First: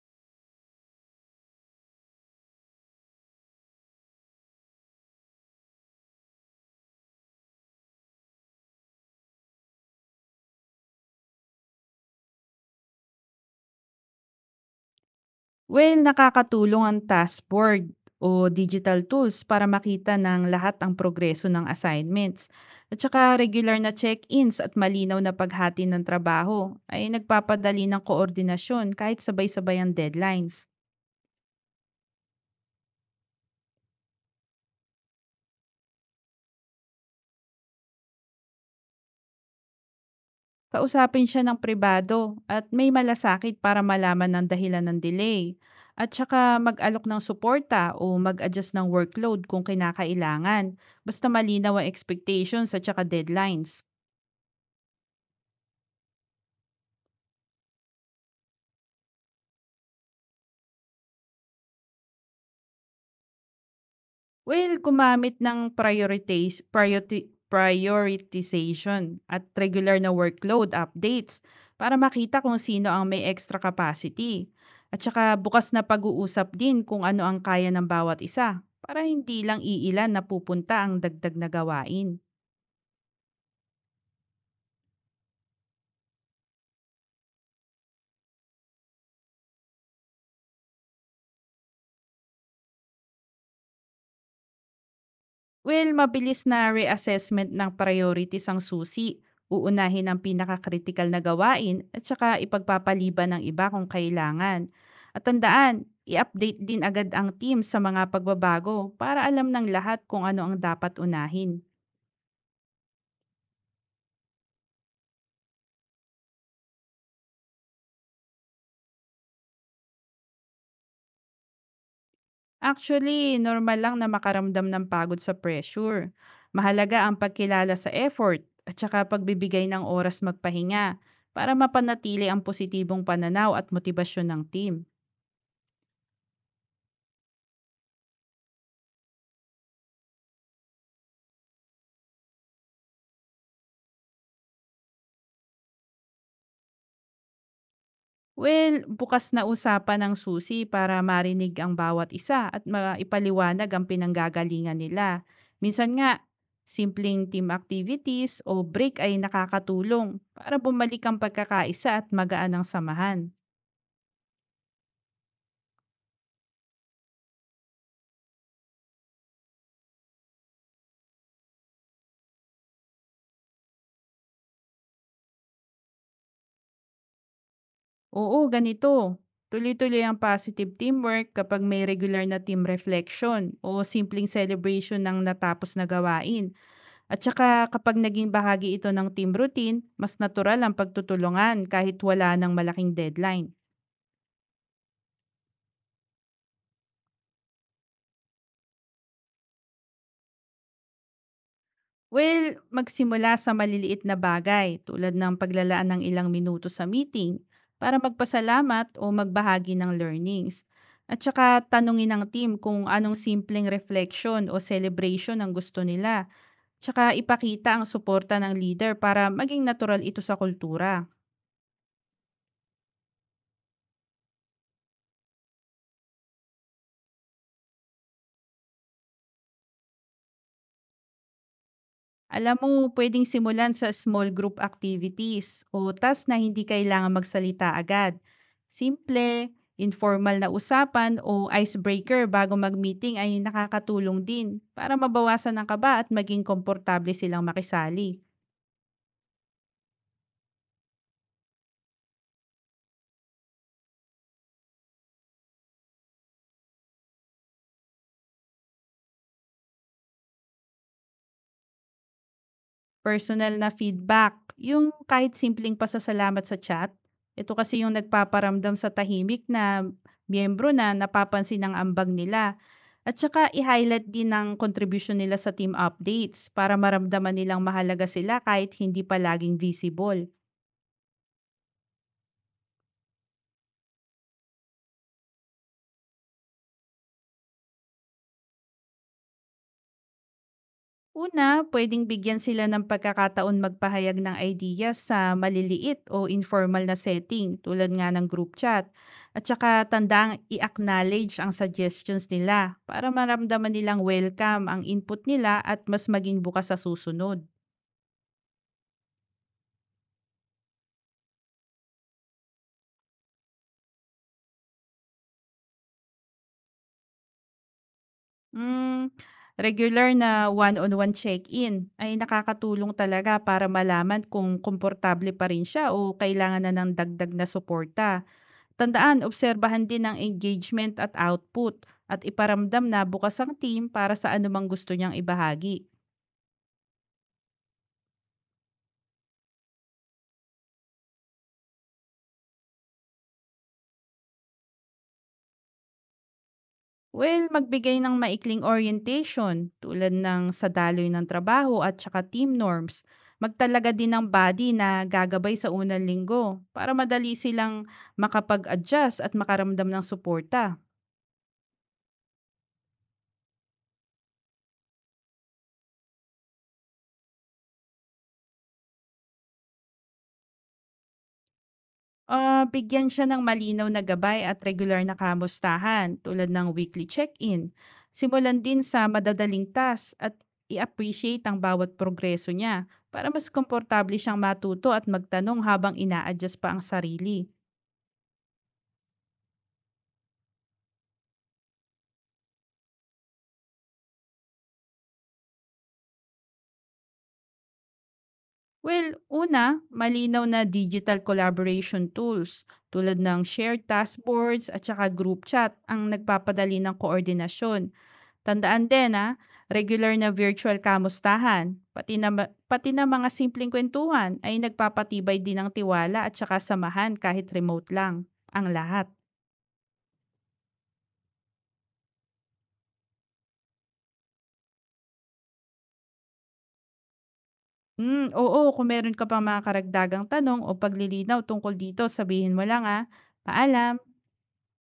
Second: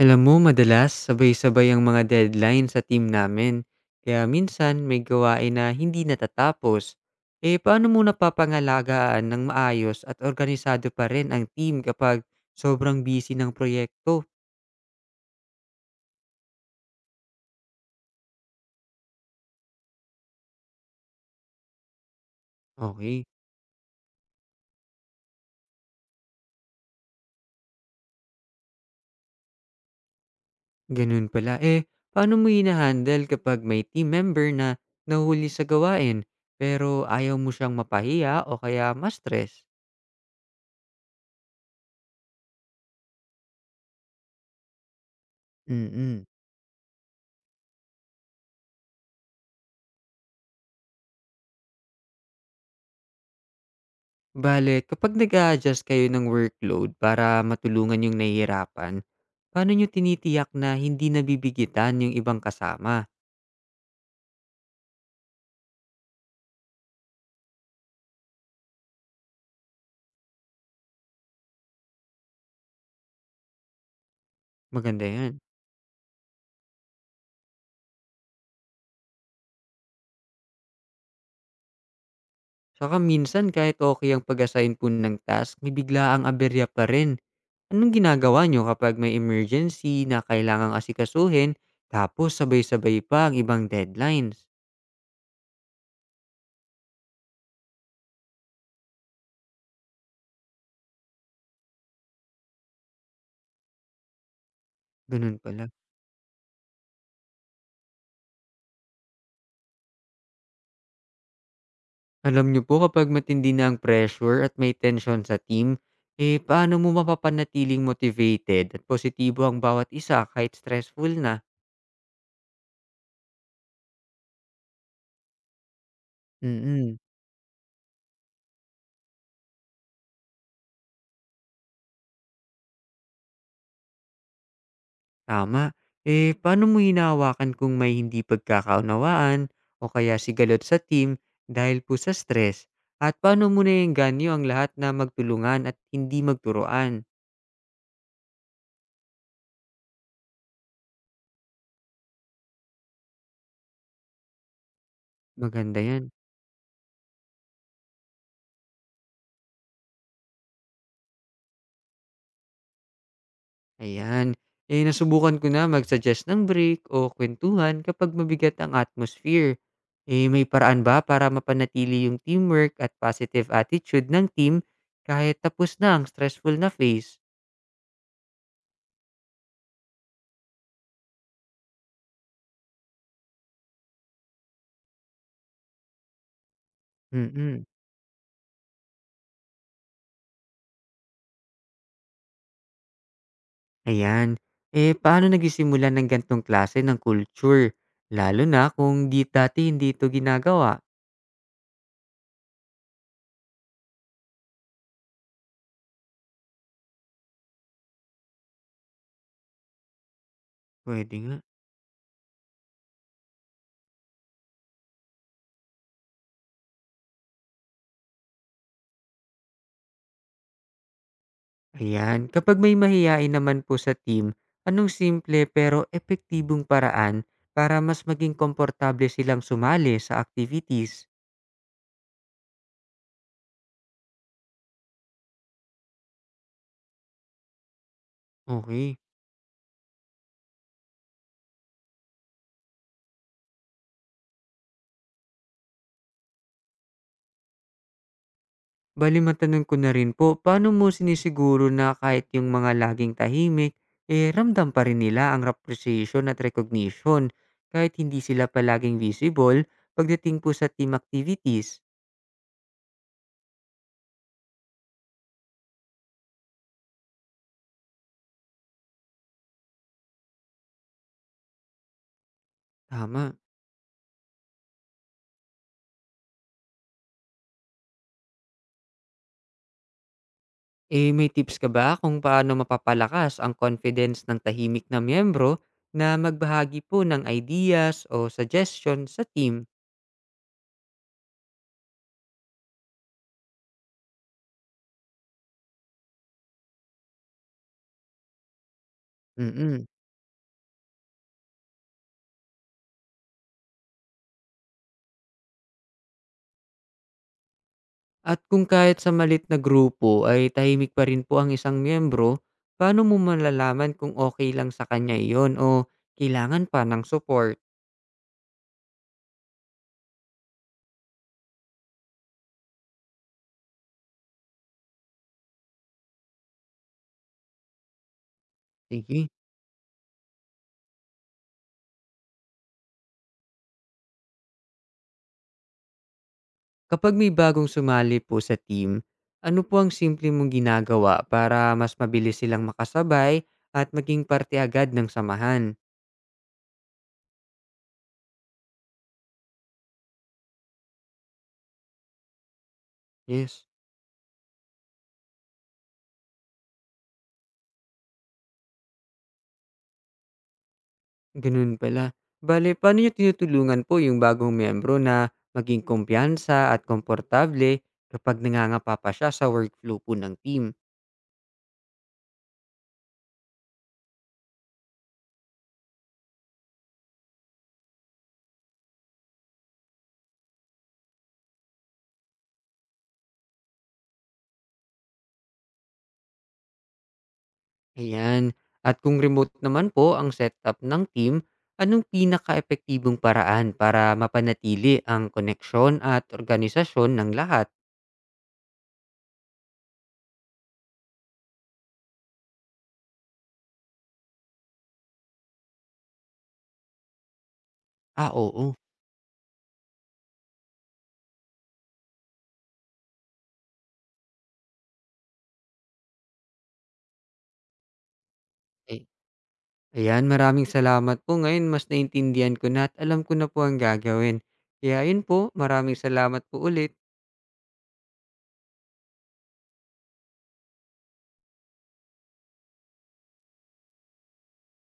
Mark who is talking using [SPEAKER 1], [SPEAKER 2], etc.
[SPEAKER 1] Alam mo, madalas sabay-sabay ang mga deadline sa team namin. Kaya minsan may gawain na hindi natatapos. Eh paano mo napapangalagaan ng maayos at organisado pa rin ang team kapag sobrang busy ng proyekto?
[SPEAKER 2] Well, nakakatulong ang task board o digital tools para makita ng lahat ang progreso ng assignments. At
[SPEAKER 1] Okay,
[SPEAKER 2] saka regular na check-ins at malinaw na paghati ng trabaho ay nagpapadali ng koordinasyon kahit sabay-sabay ang deadlines.
[SPEAKER 1] ganun pala. Eh paano mo hinahandle kapag may team member na nahuli sa gawain pero ayaw mo siyang mapahiya o kaya ma-stress?
[SPEAKER 2] Kausapin siya ng pribado at may malasakit para malaman ng dahilan ng delay. At
[SPEAKER 1] Mm-mm.
[SPEAKER 2] saka mag-alok ng suporta o mag-adjust ng workload kung kinakailangan. Basta malinaw ang expectations at saka deadlines.
[SPEAKER 1] Bale, kapag nag-a-adjust kayo ng workload para matulungan yung nahihirapan, paano nyo tinitiyak na hindi nabibigitan yung ibang kasama?
[SPEAKER 2] Well, gumamit ng priorities priority prioritization at regular na workload updates para makita kung sino ang may extra capacity. At
[SPEAKER 1] Maganda
[SPEAKER 2] saka
[SPEAKER 1] yan.
[SPEAKER 2] bukas na pag-uusap din kung ano ang kaya ng bawat isa para hindi lang iilan na pupunta ang dagdag na gawain.
[SPEAKER 1] Saka minsan kahit okay ang pag-assign po ng task, may bigla ang aberya pa rin. Anong ginagawa nyo kapag may emergency na kailangang asikasuhin, tapos sabay-sabay pa ang ibang deadlines?
[SPEAKER 2] Well, mabilis na reassessment ng priorities ang susi. Uunahin ang pinaka-critical na gawain at saka ipagpapaliban ng iba kung kailangan. At
[SPEAKER 1] Ganun pala.
[SPEAKER 2] tandaan, i-update din agad ang team sa mga pagbabago para alam ng lahat kung ano ang dapat unahin.
[SPEAKER 1] Alam niyo po kapag matindi na ang pressure at may tension sa team, eh paano mo mapapanatiling motivated at positibo ang bawat isa kahit stressful na?
[SPEAKER 2] Actually, normal lang na makaramdam ng pagod sa pressure. Mahalaga
[SPEAKER 1] Mm,
[SPEAKER 2] ang pagkilala sa effort at saka pagbibigay ng oras magpahinga para mapanatili ang positibong pananaw at motibasyon ng team.
[SPEAKER 1] tama. Eh paano mo hinahawakan kung may hindi pagkakaunawaan o kaya sigalot sa team dahil po sa stress? At paano mo naiengganyo ang lahat na magtulungan at hindi magturuan?
[SPEAKER 2] Well, bukas na usapan ng susi para marinig ang bawat isa at maipaliwanag ang pinanggagalingan nila.
[SPEAKER 1] Maganda
[SPEAKER 2] Minsan
[SPEAKER 1] yan.
[SPEAKER 2] nga, simpleng team activities o break ay nakakatulong para bumalik ang pagkakaisa at magaan ang samahan.
[SPEAKER 1] Ayan. Eh, nasubukan ko na mag-suggest ng break o kwentuhan kapag mabigat ang atmosphere. Eh, may paraan ba para mapanatili yung teamwork at positive attitude ng team kahit tapos na ang stressful na phase?
[SPEAKER 2] Oo, ganito. Tuloy-tuloy ang positive teamwork kapag may regular na team reflection o simpleng celebration ng natapos na gawain. At
[SPEAKER 1] Mm-mm.
[SPEAKER 2] saka kapag naging bahagi ito ng team routine, mas natural ang pagtutulungan kahit wala ng malaking deadline.
[SPEAKER 1] Ayan. Eh, paano nagisimula ng gantong klase ng culture? Lalo na kung di dati hindi ito ginagawa.
[SPEAKER 2] Well, magsimula sa maliliit na bagay tulad ng paglalaan ng ilang minuto sa meeting para magpasalamat o magbahagi ng learnings.
[SPEAKER 1] Pwede
[SPEAKER 2] At
[SPEAKER 1] nga.
[SPEAKER 2] saka tanungin ng team kung anong simpleng reflection o celebration ang gusto nila. Tsaka ipakita ang suporta ng leader para maging natural ito sa kultura.
[SPEAKER 1] Ayan, kapag may mahiyain naman po sa team, anong simple pero epektibong paraan para mas maging komportable silang sumali sa activities?
[SPEAKER 2] Alam mo, pwedeng simulan sa small group activities o task na hindi kailangan magsalita agad.
[SPEAKER 1] Okay.
[SPEAKER 2] Simple, informal na usapan o icebreaker bago mag-meeting ay nakakatulong din para mabawasan ang kaba at maging komportable silang makisali.
[SPEAKER 1] Bali matanong ko na rin po, paano mo sinisiguro na kahit yung mga laging tahimik, eh ramdam pa rin nila ang appreciation at recognition kahit hindi sila palaging visible pagdating po sa team activities?
[SPEAKER 2] Personal na feedback, yung kahit simpleng pasasalamat sa chat, ito kasi yung nagpaparamdam sa tahimik na miyembro na napapansin ang ambag nila. At
[SPEAKER 1] Tama.
[SPEAKER 2] saka i-highlight din ang contribution nila sa team updates para maramdaman nilang mahalaga sila kahit hindi pa laging visible.
[SPEAKER 1] Eh, may tips ka ba kung paano mapapalakas ang confidence ng tahimik na miyembro na magbahagi po ng ideas o suggestion sa team?
[SPEAKER 2] Una, pwedeng bigyan sila ng pagkakataon magpahayag ng ideas sa maliliit o informal na setting tulad nga ng group chat. At saka
[SPEAKER 1] Mm.
[SPEAKER 2] tandaang i-acknowledge ang suggestions nila para maramdaman nilang welcome ang input nila at mas maging bukas sa susunod.
[SPEAKER 1] At kung kahit sa malit na grupo ay tahimik pa rin po ang isang miyembro, paano mo malalaman kung okay lang sa kanya iyon o kailangan pa ng support?
[SPEAKER 2] Hmm, regular na one-on-one check-in ay nakakatulong talaga para malaman kung komportable pa rin siya o kailangan na ng dagdag na suporta. Tandaan,
[SPEAKER 1] Sige.
[SPEAKER 2] obserbahan din ang engagement at output at iparamdam na bukas ang team para sa anumang gusto niyang ibahagi.
[SPEAKER 1] Kapag may bagong sumali po sa team, ano po ang simple mong ginagawa para mas mabilis silang makasabay at maging parte agad ng samahan?
[SPEAKER 2] Well, magbigay ng maikling orientation tulad ng sa daloy ng trabaho at saka team norms.
[SPEAKER 1] Yes.
[SPEAKER 2] Magtalaga din ng body na gagabay sa unang linggo para madali silang makapag-adjust at makaramdam ng suporta.
[SPEAKER 1] Gano'n pala. Bale, paano niyo tinutulungan po yung bagong miyembro na maging kumpiyansa at komportable kapag nangangapa pa siya sa workflow po ng team?
[SPEAKER 2] Ah, bigyan siya ng malinaw na gabay at regular na kamustahan tulad ng weekly check-in. Simulan din sa madadaling task at i-appreciate ang bawat progreso niya para mas komportable siyang matuto at magtanong habang ina-adjust pa ang sarili.
[SPEAKER 1] Ayan. At kung remote naman po ang setup ng team, anong pinaka epektibong paraan para mapanatili ang koneksyon at organisasyon ng lahat?
[SPEAKER 2] Well, una, malinaw na digital collaboration tools tulad ng shared task boards at saka group chat ang nagpapadali ng koordinasyon.
[SPEAKER 1] Ah, oo.
[SPEAKER 2] Tandaan din ha, regular na virtual kamustahan, pati na mga simpleng kwentuhan ay nagpapatibay din ng tiwala at saka samahan kahit remote lang ang
[SPEAKER 1] Ay,
[SPEAKER 2] lahat.
[SPEAKER 1] ayan, maraming salamat po. Ngayon, mas naintindihan ko na at alam ko na po ang gagawin. Kaya yun po, maraming salamat po ulit.
[SPEAKER 2] Mm, oo, kung meron ka pa mga karagdagang tanong o paglilinaw tungkol dito, sabihin mo lang ah. Paalam!